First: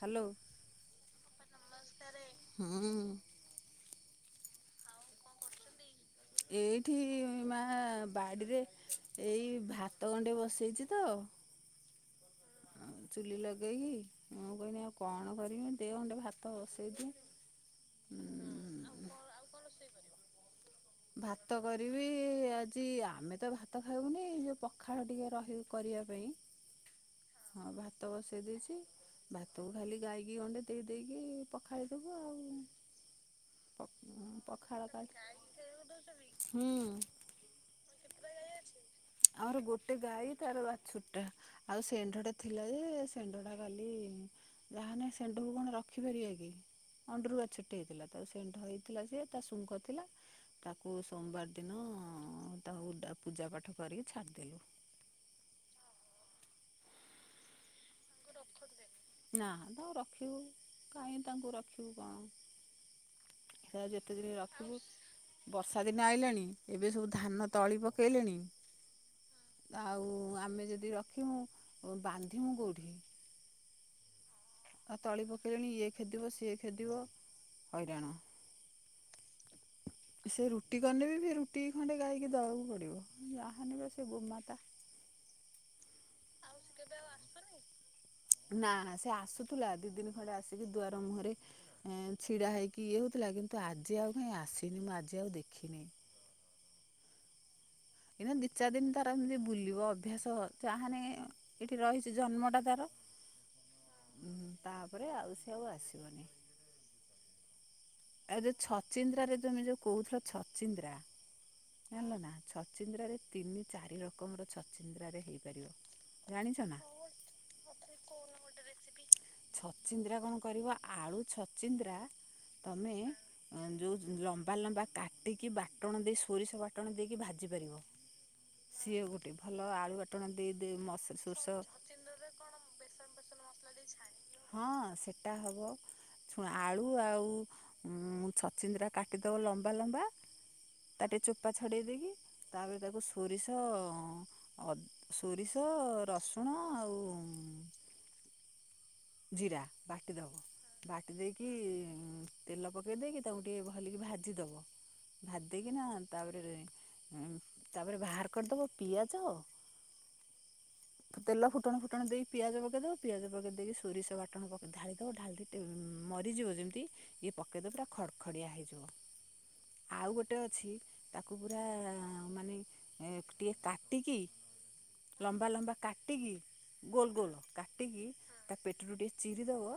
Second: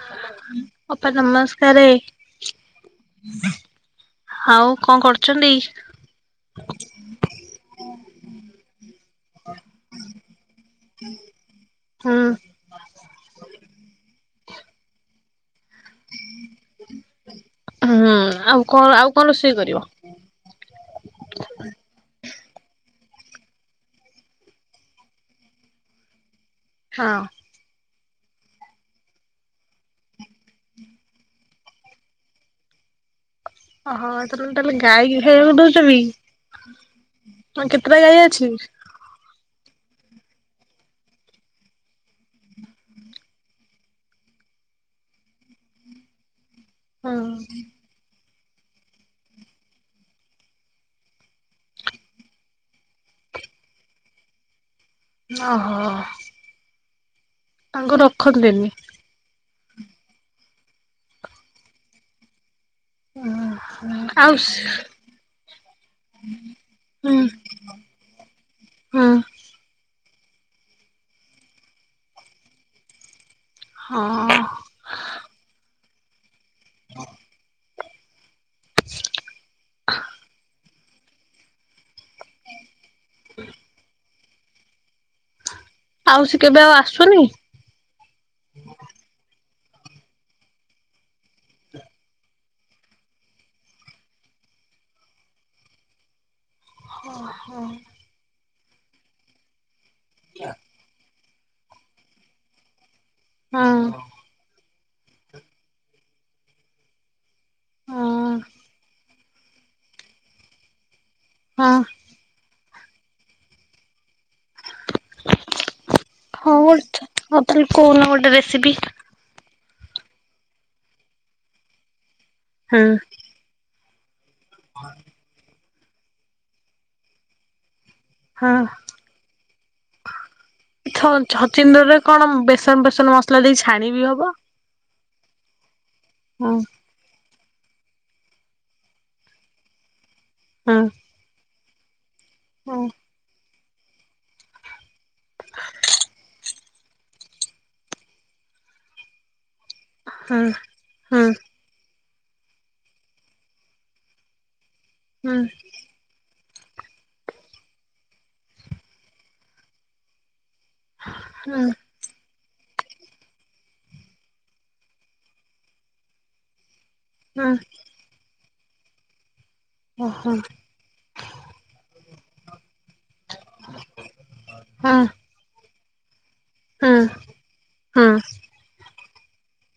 Hello ଅପା ନମସ୍କାରେ। ହୁଁ। ଆଉ କଣ କରୁଛନ୍ତି। ଏଇଠି ମା ବାଡ଼ିରେ ଏଇ ଭାତ ଗଣ୍ଣ୍ଡେ ବସେଇଛି ତ। [inaudible] ହୁଁ। ଆଉ ଚୁଲି ଲଗେଇକି ମୁଁ କହନି ଆଉ କଣ କରିବି। ଦେ ଗଣ୍ଡେ ଭାତ ବସେଇ ଦିଏ। ହୁଁ ଆଉ କଣ ଆଉ କଣ ରୋଷେଇ କରିବ? ଭାତ କରିବି ଆ। ଆଜି ଆମେ ତ ଭାତ ଖାଇାବୁନି ଯୋଉ ପଖାଳ ଟିକେ ରହିବ କରିବା ପାଇଁ। ହଁ। ହଁ ଭାତ ବସାଇ ଦେଇଛି ଭାତକୁ ଖାଲି ଗାଈକି ଗଣ୍ଡେ ଦେଇ ଦେଇେଇକି ପଖାଇଦବୁ ଆଉ। ଓହୋ ତ ତାହେଲେ ପଖାଳ ଗା। କାଢ଼ି ଛ ବି ହୁଁ କେତେଟା ଗାଈ ଅଛି। ଆମର ଗୋଟେ ଗାଈ ତାର ବା ଛୁଟା ଆଉ ସେଣ୍ଢ ଟା ଥିଲା ଯେ ସେଣ୍ଢ ଟା କଲି। ତାହେଲେ ସେଣ୍ଣ୍ଡକୁ କଣ ରଖିପାରିବା କି। ହଁ ଅଣ୍ଣ୍ଡରୁଆ ଛୁଟି ହେଇଥିଲା ତା ସେଣ୍ଟ ହେଇଥିଲା ସିଏ ତା ଶୁଙ୍ଖ ଥିଲା। ତାକୁ ସୋମବାର ଦିନ ତାକୁ ପୂଜା ପାଠ କରିକି ଛାଡିଦେଲୁ। ଓ ହୋ। ତାଙ୍କୁ ରଖନ୍ତିନି। ନା ତା ରଖିବୁ କାହିଁ ତାଙ୍କୁ ରଖିବୁ କଣ? ସେ ହ ଯେତେ ଦିନ ଆଉ ରଖିବୁ ବର୍ଷା ଦିନ ଆଇଲାଣି ଏବେ ସବୁ ହୁଁ ଧାନ ତଳି ପକେଇଲେଣି ହୁଁ ଆଉ ଆମେ ଯଦି ରଖିବୁ [unintelligible] ହଁ ଆଉ ତଳି ପକେଇଲେଣି ଇଏ ଖେଦିବ ସିଏ ଖେଦିବ ହଇରାଣ। ସେ ରୁଟି କନେ ବି ସେ ରୁଟି ଖଣ୍ଡେ ଗାଇକି ଦବାକୁ ପଡିବ। [unintelligible] ଆଉ ସେ କେବେ ଆଉ ଆସୁନି। ଥିଲା ଦି ଦିନ ଖଣ୍ଡେ ଆସିକି ଦୁଆର ମୁହଁରେ ଛିଡା ହେଇକି ଇଏ ହଉଥିଲା କିନ୍ତୁ ଆଜି ଆଉ କାଇଁ ଆ ସିନେମା ଆଜି ଆଉ ଦେଖିନି। ହଁ ହଁ ଏଇନା ଦି ଚାରି ଦିନ ତାର ଏମତି ବୁଲିବ ଅଭ୍ୟାସ ଯହାନେ ଏଇଠି ରହିଛି ଜନ୍ମଟା ତାର ହଁ ତାପରେ ଆଉ ସେ ଆଉ ଆସିବନି। ହଁ ଆଉ ଯୋଉ ଛଚିନ୍ଦ୍ରାରେ ତମେ ଯୋଉ କହୁଥିଲ ଛଚିନ୍ଦ୍ରା ହଁ ଜାଣଲନା। ଛଚିନ୍ଦ୍ରା ରେ ତିନି ଚାରି ଲ ଜାଣିଛ ହଁ ନା ଆଉ ତା କହୁନ ଗୋଟେ ରେସିପି। ଛଚିନ୍ଦ୍ରା କଣ କରିବ ଆଳୁ ଛଚିନ୍ଦ୍ରା ହୁଁ ତମେ ଯେଉଁ ଲ ବା ଲମ୍ବା କାଟିକି ବାଟଣ ଦେଇ ସୋରିଷ ବାଟଣ ଦେଇକି ଭାଜିପାରିବ। ହଁ ସିଏ ଗୋଟେ ଭଲ ଆଳୁ ବାଟଣ ଦେ ଦେ ଛ ସୋରିଷ ଛଚିନ୍ଦ୍ରରେ ଏ ବି ହବ ହଁ ସେ ଟା ହବ ହୁଁ ଆଳୁ ଆଉ ଛଚିନ୍ଦିା କାଟିଦେବ ଲମ୍ବା ଲମ୍ବା ହୁଁ ତାଟେ ଚୋପା ଛଡ଼େଇ ଦେଇକି ତାପରେ ହୁଁ ତାକୁ ସୋରିଷ ଅ ସୋରିଷ ରସୁଣ ଆଉ ଜିରା ହୁଁ ବାଟିଦବ ବାଟି ହୁଁ ଦେଇକି ଉଁ ତେଲ ପକେଇ ଦେଇକି ତାକୁ ଟିକେ ଭଲିକି ଭାଜି ଦବ ଭାଜି ଦେଇକି ନା ତାପରେ ତାପରେ ବାହାର କରିଦବ ପିଆଜ ତେଲ ଫୁଟଣ ଫୁଟଣ ଦେଇକ ପିଆଜ ପକେଇଦବ ପିଆଜ ପକେଇ ଦେଇକି ସୋରିଷ ବାଟଣ ପକ୍ ଢାଳିଦବ ଢାଳି ଦେଇକ ଟିକେ ମରିଯିବ ଯେମିତି ଇଏ ପକେଇଦବ ପୁରା ଖଡ଼ଖଡ଼ିଆ ହେ ଯିବ ଆ ଆଉ ଗୋଟେ ଅଛି ତାକୁ ପୁରା ମାନେ ଟିକିଏ କାଟିକି ଲମ୍ବା ଲମ୍ବା କାଟିିକି ଗୋଲ ଏମିତି ଗୋଲ କାଟିିକି ତା ପେଟରୁ ଟିକେ ଚିରିଦବ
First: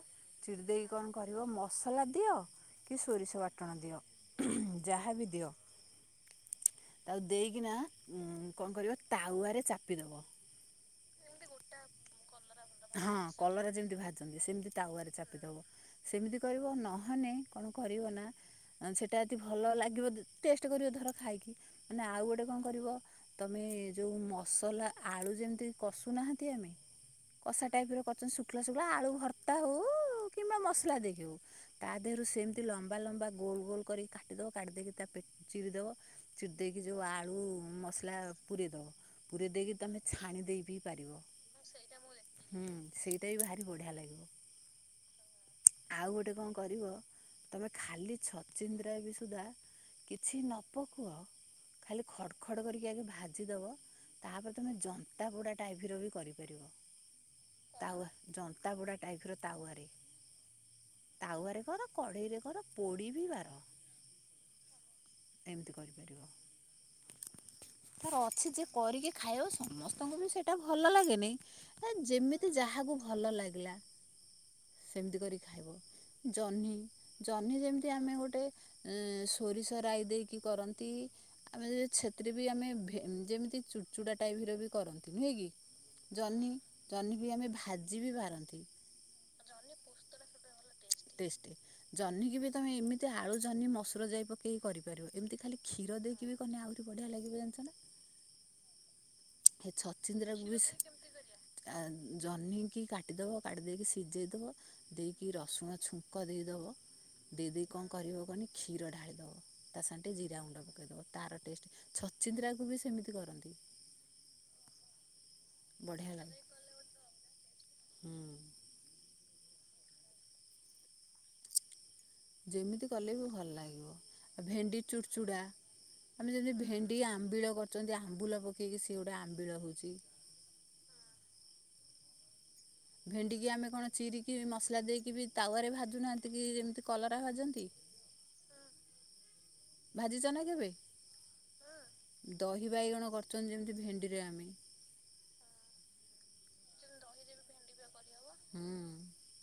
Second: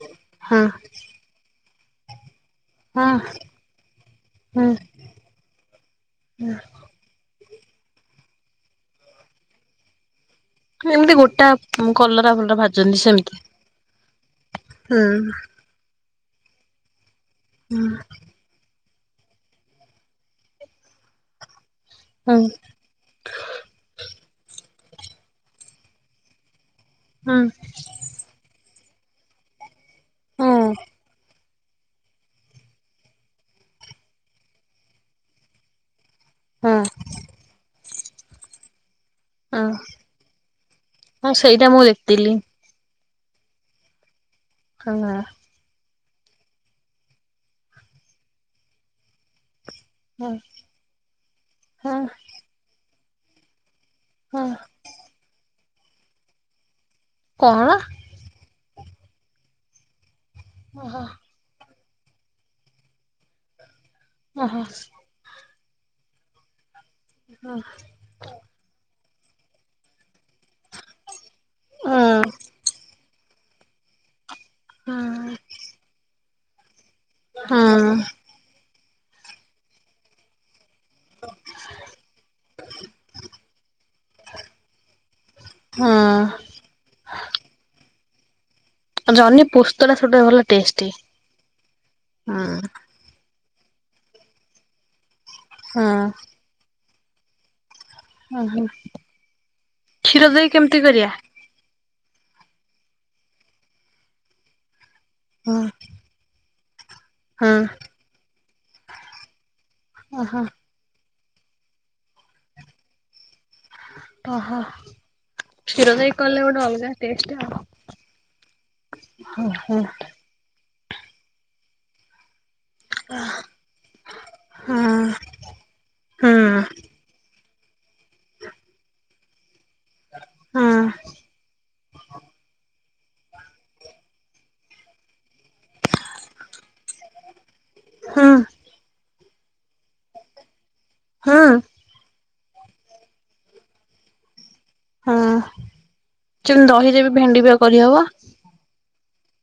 ଚିରି ଦେଇକି କଣ କରିବ ମସଲା ଦିଅ କି ସୋରିଷ ବାଟଣ ଦିଅ ଯାହାବି ଦିଅ ତା ଦେଇକିନା କଣ କରିବ ତାୱା ରେ ଚାପିଦବ ଏମିତି ଗୋଟା କଲରା ଭଲରା ଭାଜନ୍ତି ହଁ ସେମତି। କଲରା ଯେମିତି ଭାଜନ୍ତି ସେମିତି ତାୱାରେ ଚାପିଦବ ସେମିତି କରିବ ନ ହନେ କଣ କରିବ ନା ସେଇଟା ଏତି ଭଲ ଲାଗିବ ଟେଷ୍ଟ କରିବ ଧର ଖାଇକି ମାନେ ଆଉ ହୁଁ ଗୋଟେ କଣ କରିବ ତମେ ଯୋଉ ମସଲା ଆଳୁ ଯେମିତି କଷୁନାହାନ୍ତି ଆମେ ହଁ। ଉଠିଲ ସେଗୁଳା ଆଳୁ ଭର୍ତ୍ତା ହଉ ହୁଁ କିମ୍ବା ମସଲା ଦେଇକି ହଉ ତା ଦେହରୁ ସେମିତି ଲମ୍ବା ଲମ୍ବା ଗୋଲ ଗୋଲ କରିକି କାଟିଦବ କାଟିଦେଇକି ତା ପେ ଚିରିଦବ ଚୁଡ଼ି ହୁଁ ଦେଇକି ଯୋଉ ଆଳୁ ମସଲା ପୁରରେଇଦବ। ପୁରୀ ହୁଁ ଦେଇକି ତମେ ଛାଣି ଦେଇ ବିି ପାରିବ ହଁ ସେଇଟା ମୁଁ ଦେଖିଥିଲି। ହୁଁ। ସେଇଟା ବି ଭାରି ବଢ଼ିଆ ଲାଗିବ। ହ। ଆଉଗୋଟେ କଣ କରିବ ତମେ ଖାଲି ଛଚିନ୍ଦ୍ରୟ କୁ ସୁଦ୍ଦା ହଁ କିଛି ନ ପକ ଆ ହଁ ଖାଲି ଖଡ ଖଡ କରିକି ଆଗେ ଭାଜିଦବ ହଁ ତାପରେ ତମେ ଜନ୍ତାପୁଡ଼ା ଟାଇପ ର ବି କରିପାରିବ। କଣ? ତାୱା ଜନ୍ତା ବୁଡ଼ା ଟାଇପ ର ତାୱରେ ଓହୋ ତାୱରେ କର କଢେଇରେ କର ପୋଡିି ବି ବା। ଓ ହ। ଏମିତି କରିପାରିବ ତାର ଅଛି ଯେ କରିକି ଖାଇବା ସମସ୍ତଙ୍କୁ ବି ସେଇଟା ଭଲ ଲାଗେନି ହଁ ଯେମିତି କାହାକୁ ଭଲ ଲାଗିଲା ସେମିତି କରି ଖାଇବ। ଜହ୍ନି ଜହ୍ନି ହଁ ଯେମିତି ଆମେ ଗୋଟେ ସୋରିଷ ରାଇ ଦେଇକି କରନ୍ତି ଆମେ ଛେଥିରେ ବି ଆମେ ଭେ ଯେମିତି ଚୁଡ଼ଚୁଡ଼ା ଟାଇପର ବି କରନ୍ତି ନୁହେଁ କି? ହଁ ଜହ୍ନି ଜନି ଭାଜି ବି ପାରନ୍ତି। ଜହ୍ନି ପୋସ୍ତଟ ସେଡ଼ା ଭଲ ଟେଷ୍ଟି ଟେଷ୍ଟି। ଜହ୍ନିକି ବି ତମେ ହଁ। ଏମିତି ଆଳୁ ଜହ୍ନି ମସୁର ଯାଇ ପକେଇକି କରିପାରିବ ଏମିତି ଖାଲି କ୍ଷୀର ଦେଇକି କନେ ଆହୁରି ବଢିଆ ଲାଗିବ ଜାଣିଛ ନା। ହଁ ହଁ। ସେ ଛଚୀନ୍ଦ୍ରା କୁ ବି ସି ଆ ଜହ୍ନି କି କାଟିଦେବ କାଟି ଦେଇେକି ସିଝାଇଦବ ଦେଇକି ହଁ ରସୁଣ ଛୁଙ୍କ ଦେଇଦେବ ହଁ ଦିଦି କଣ କରିବ କହନି କ୍ଷୀର ଢାଳିଦବ ତା ସାଙ୍ଗେ ଟିକେ ଜିରା ଓହୋ ଗୁଣ୍ଡ ପକେଇଦବ ତାର ଟେଷ୍ଟ ଛଚିନ୍ଦ୍ରାକୁ ବି ସେମିତି କରନ୍ତି। ଓହୋ କ୍ଷୀର ବଢ଼ିଆ ଦେଇ ଲାଗେ। କଲେ ଗୋଟେ ଅଲଗା ଟେଷ୍ଟ ଆଉ। ହୁଁ। ହ ହଁ। ଯେମିତି କଲେ ବି ଭଲ ଲାଗିବ ଆ ଭେଣ୍ଡି ହଁ ଚୁଡ଼ଚୁଡ଼ା ଆମେ ଯେମିତି ଭେଣ୍ଡି ଆମ୍ବିଳ କରଛନ୍ତି ଆମ୍ବୁଲ ପକେଇକି ସିଏ ଗୋଟେ ଆମ୍ବିଳ ହଉଛି ହଁ। ଭେଣ୍ଡିିକି ଆମେ କଣ ଚିରିକି ମସଲା ଦେଇକି ବି ତାୱାରେ ଭାଜୁନାହାନ୍ତି କି ଏମିତି କଲରା ଭାଜନ୍ତି। ହଁ। ଭାଜିଛ ନା କେବେ? ହଁ ଦହି ବାଇଗଣ କରୁଛନ୍ତି ଯେମିତି ଭେଣ୍ଡିରେ ଆମେ ହଁ ସେମିତି ଦହିରେ ବି ଭେଣ୍ଡି ବିଆ କରିହବ। ହୁଁ [unintelligible]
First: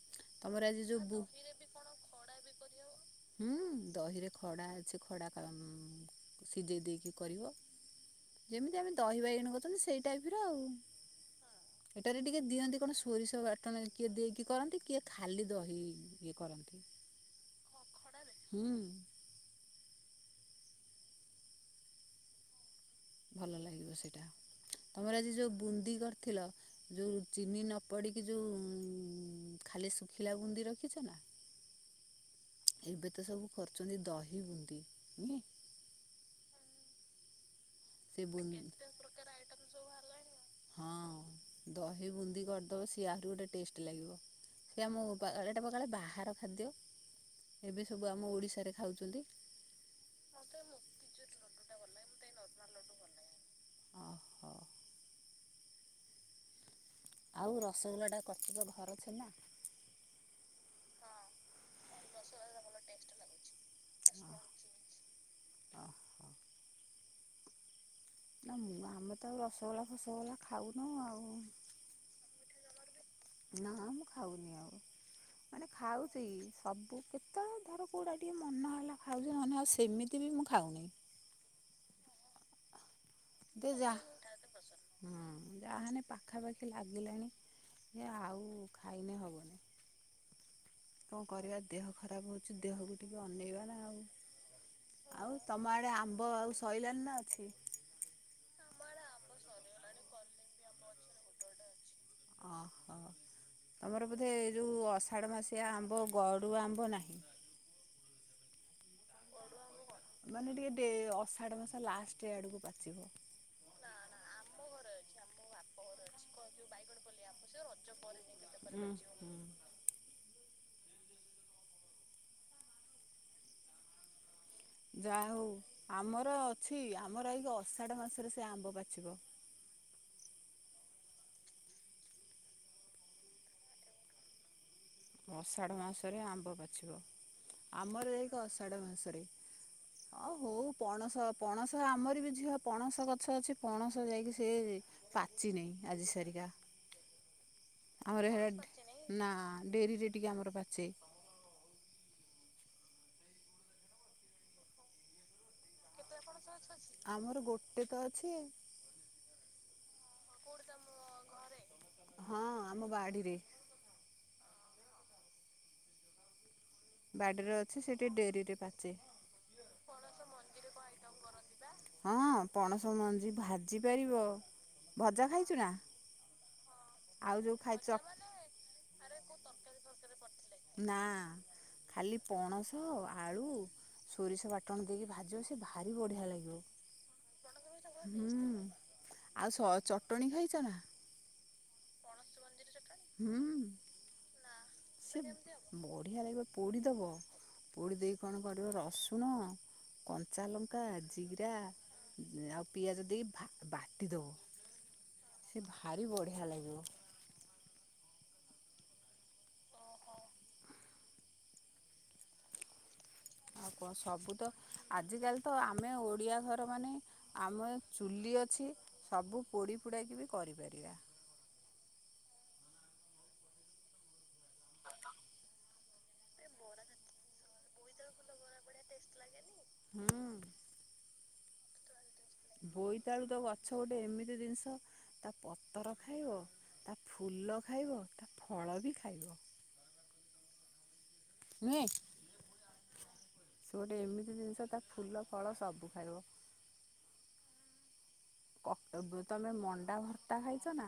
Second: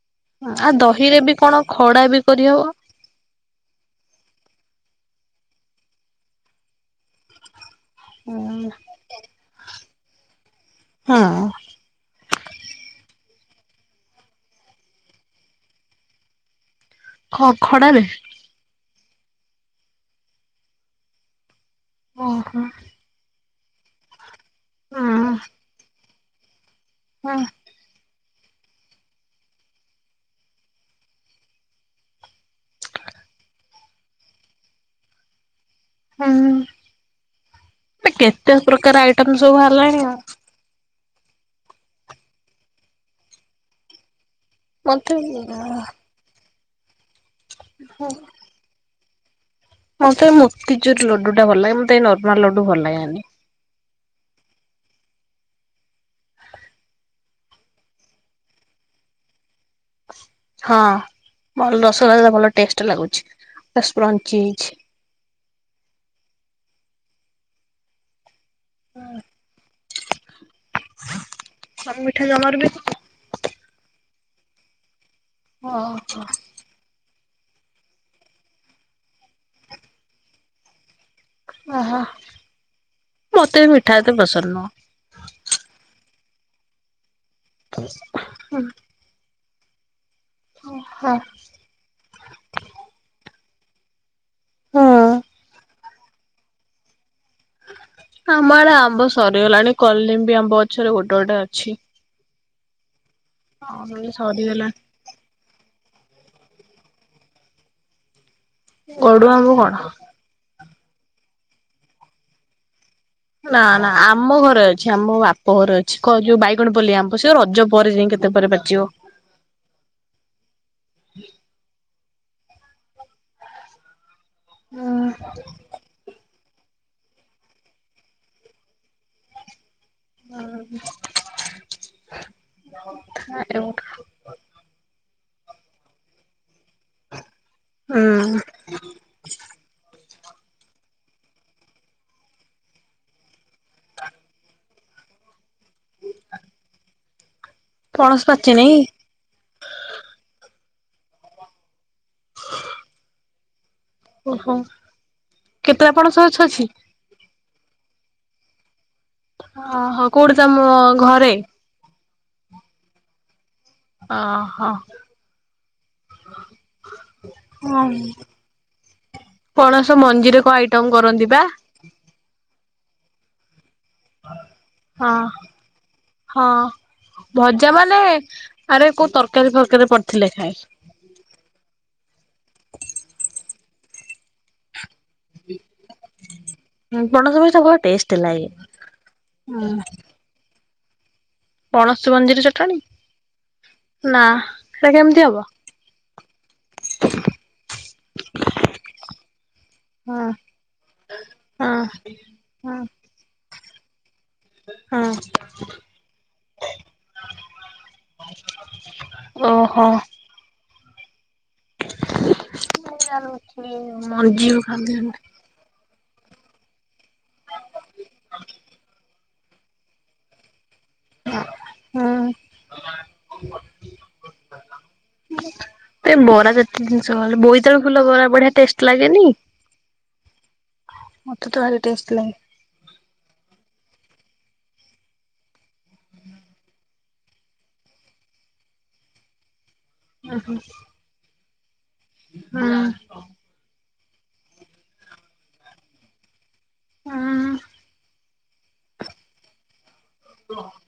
ତମର ଆଜି ଯେଉ ଦହିରେ ଖଡା ବି କରି ହବ ହୁ ଦହିରେ ଖଡା ଅଛି କ ଖଡ଼ା ପା ଉ ସିଝେଇ ଦେଇକି କରିବ। ଯେମିତି ଆମେ ଦହି ବାଇଗଣ କରୁଛନ୍ତି ସେଇ ଟାଇପର ଆଉ ଏଟାରେ ଟିକେ ଦିଅନ୍ତି କଣ ସୋରିଷ। ବାଟଣ କିଏ ଦେଇକି କରନ୍ତି କିଏ ଖାଲି ଦହି ଇଏ କରନ୍ତି। ଖ ଖଡାରେ। ହୁଁ ଓହୋ। ଭଲ ଲାଗିବ ସେଇଟା ତମର ଆଜି ଯେଉ ବୁନ୍ଦି କରିଥିଲ ଯେୋଉ ହଁ ଚିନି ନ ପଡ଼ି କି ଯେଉ ଖାଲି ଶୁଖିଲା ବୁନ୍ଦି ରଖିଛ ନା ଏବେ ତ ସବୁ କରଛନ୍ତି ଦହି ବୁନ୍ଦିୁ ନୁହେଁ। ହୁଁ ସେ କେତେ ବୁନ୍ଦି ପ୍ରକାର ଆଇଟମ ସବୁ ବାହା ରିଲାଣି ଆଉ ହଁ ଦହି ବୁନ୍ଦି କରିଦବ ସି ଆହୁରି ଗୋଟେ ଟେଷ୍ଟ ଲାଗିବ। ସେ ଆମ ମତେ ପାଏଇଟା ପକାଳେ ବାହାର ଖାଦ୍ୟ ଏବେ ସବୁ ଆମ ଓଡ଼ିଶାରେ ଖାଉଛନ୍ତି। ମୋତେ ମୋତିଚୁର ଲଡୁ ଟା ଭଲ ଲାଗେ ମତେ ଏଇ ନର୍ମାଲ ଲଡୁ ଭଲ ଲାଗେନି। ଓହୋ ଆଉ ରସଗୋଲାଟା କରିଚୁତ ଘରଛେ ନା। ହଁ। ଭଲ ରସଗଲା ଭଲ ଟେଷ୍ଟ ଲାଗୁଛି ସ୍ପ୍ରଞ୍ଚି ହେଇଚି। [inaudible] ନା ମୁଁ ଆମେ ତ ଆଉ ରସଗୋଲା ଫସଗୋଲା ଖାଉନୁ ଆଉ ତମର ବି [unintelligible] ନା ମୁଁ ଖାଉନି ଆଉ ମାନେ ହଁ ଖାଉଛି ସବୁ କେତେଳେ ଧର କୋଉଟା ଟିକେ ମନ ହେଲା ଖାଉଛି ମେ ଆଉ ସେମିତି ବି ମୁଁ ଖାଉନି। ଆ ହା। ଦେ ଯା ହଁ ଯାହାାନେ ପାଖାପାଖି ଲାଗିଲାଣି। ଆଉ ଖାଇନେ ହବନି। କଣ କରିବା ଦେହ ଖରାପ ହଉଛି ଦେହକୁ ଟିକେ ଅନେଇବା। ଆଉ ତମ ଆଡେ ଆମ୍ବ ଆଉ ସଇଲାଣିି ନା ଅଛି? ଆମ ଆଡେ ଆମ୍ବ ସରିଗଲାଣି କଲଲିମ୍ବି ଆମ୍ବ ପଛରେ ଗୋଟେ ଗୋଟେ ଅଛି। ଓହୋ ଆଉ ତମର ନହେଲେ ବୋଧେ ଏ ସରିଗଲାଣି ଯେଉ ଅଷାଢମାସିଆ ଆମ୍ବ ଗଡ଼ୁ ଆମ୍ବ ନାହିଁ। ଗଡୁ ଆମ ବଡ଼ ଗୋଟେ ଅଷାଢ଼ ମାସ ଲାଷ୍ଟ ଆଡ଼କୁ ପାଚିବ ନା ନା ଆମ ଘରେ ଅଛି ଆମ ବାପ ଘରେ ଅଛି କ ଯୋଉ ବାଇଗଣ ପଲେଇ ଆମ୍ୱ ସେ ରଜ ପରେ ଯାଇ କେତେ ପରେ ଉଁ ହୁଁ। ପାଚିବ ଯା ହଉ ଆମର ଅଛି ଆମର ଏଇ ଅଷାଢ ମାସରେ ସେ ଆମ୍ବ ପାଚିବ [unintelligible] ଅଷାଢ଼ ମାସରେ ଆମ୍ବ ବାଛିବ ହୁଁ ଆମର ଏକ ଅଷାଢ ମାସରେ ଅ ହଉ ପଣସ ପଣସ ଆମର ବି ଝିଅ ପଣସ ଗଛ ଅଛି ପଣସ ଯାଇକି ସେ ପାଚି ନି ଆଜି ସରିଗା ପଣସ ଆମର ହେ ପାଚିନି ନା ଡେରିରେ ଟିକେ ଆମର ବାଛେ ଓହୋ କେତେ ଆପଣ ଶୋଉଛଛି ତେତ ଅଛି ଓହୋ କୋଉଠି ତମ ଘରେ ହଁ ଆମ ବାଡିରେ ଅହୋ। ବାଡ଼ିରେ ଅଛି ସେଠି ଡେରିରେ ପାଚେ। ପଣସ ମଞ୍ଜିରେ କଣ ଆଇଟମ କରନ୍ତି ବା। ହଁ ପଣସ ମଞ୍ଜି ଭାଜି ପାରିବ ହଁ। ଭଜା ଖାଇଛୁ ନା। ହଁ ଆଉ ଯୋଉ ଭଜା ଖାଇ ଚ ମାନେ ଆରେ କୋଉ ତରକାରୀ ଫରକାରୀ ପଡି ନା ଖାଲି ପଣସ ଆଳୁ ସୋରିଷ ବାଟଣ ଦେଇକି ଭାଜ ସେ ଭାରି ବଢ଼ିଆ ଲାଗିବ। ପଣସ ଟେଷ୍ଟ ହୁଁ ଆଉ ସ ହେ ଚଟଣି ଖାଇଛ ନା? ଲାଗେଁ। ପଣସୀ ମଞ୍ଜିର ଚଟାଣୀ। ହୁଁ କେମିତି ସେ ହବ? ବଢିଆ ଲାଗିବ ପୋଡ଼ିଦବ ପୋଡି ଦେଇକି କଣ କରିବ ରସୁଣ ହଁ କଞ୍ଚା ଲଙ୍କା ଜିରା ହଁ ଆଉ ପିଆଜ ଦେଇକି ବାଟି ଦେବ ହଁ ସେ ଭାରି ବଢ଼ିଆ ଲାଗିବ। ଓହୋ। ଛ ଆଉ କଣ ସବୁ ତ ମର୍ଜି ଓ ଖାନ୍ତି ଆଜିକାଲି ତ ଆମେ ଓଡ଼ିଆ ଘର ମାନେ ଆମର ଚୁଲି ଅଛି ସବୁ ପୋଡ଼ି ପୋଡ଼ାଇକି ବି କରିପାରିବା। ହୁଁ। ଏ ବରା ଯେତେ ଜିନିଷ ଗଲେ ବୋଇତାଳ ଫୁଲ ବରା ବଢିଆ ଟେଷ୍ଟ ଲାଗେନି। ହୁଁ। ମତେ ତ ଭାରି ଟେଷ୍ଟ ଲାଗେ। ବୋଇତାଳୁ ତ ଗଛ ଗୋଟେ ଏମିତି ଜିନିଷ ତା ପତର ଖାଇବ ହୁଁ। ତା ଫୁଲ ଖାଇବ ତା ଫଳ ବି ଖାଇବ। ଓ ହୋ। [inaudible] ହଁ। ସେ ଗୋଟେ ଏମିତି ଜିନିଷ ତା ଫୁଲ ଫଳ ସବୁ ଖାଇବ। [unintelligible] ଏବେ ତମେ ମଣ୍ଡା ଭର୍ତ୍ତା ଖାଇଛ ନା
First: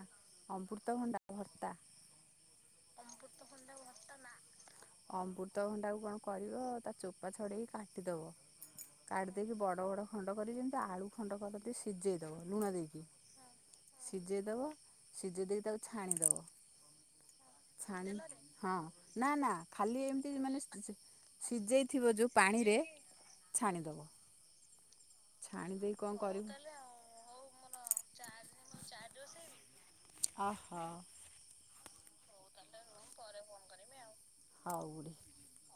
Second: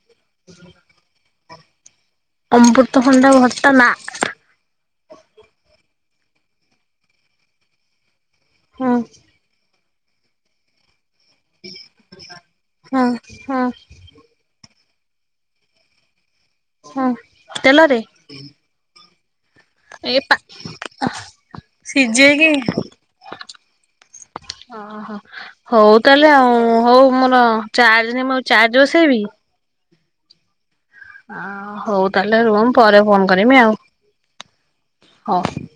ଅମୃତ ଭଣ୍ଡା ଭର୍ତ୍ତା? ଅମ୍ବୃତ ଖଣ୍ଡା ଭର୍ତ୍ତା ନା। ଅମୃତଭଣ୍ଡାକୁ କଣ କରିବ ତା ଚୋପା ଛଡ଼େଇକି କାଟିଦବ ହୁଁ କାଢି ଦେଇେଇକି ବଡ ବଡ ଖଣ୍ଡ କରି ଯେମିତି ଆଳୁ ଖଣ୍ଡ କର ସିଝେଇ ସେଇ ଦେବ ଲୁଣ ଦେଇକି ହୁଁ ହୁଁ ସିଝେଇ ଦେବ ସିଝେଇ ଦେଇକି ତାକୁ ଛାଣିଦବ। ହଁ। ଛାଣ ହଁ ନା ନା ଖାଲି ଏ ଏମିତି ପା ମାନେ ସିଝେଇଥିବ ଯୋଉ ପା ସିଝେଇକି ପାଣିରେ ଛାଣିଦବ। ଓହୋ ଛାଣି ହଉ ଦେଇକି କଣ ତାହେଲେ କରିବୁ ଆଉ ହଉ ମୋର ଚାର୍ଜ ନାହିଁ ଚାର୍ଜ ବସେଇବି ଅହୋ। ଆ ହଉ ତାହେଲେ ରୁହ ପରେ ଫୋନ୍ କର କରିମି ଆଉ ହଉ ବୁଢ଼ୀ ହଉ।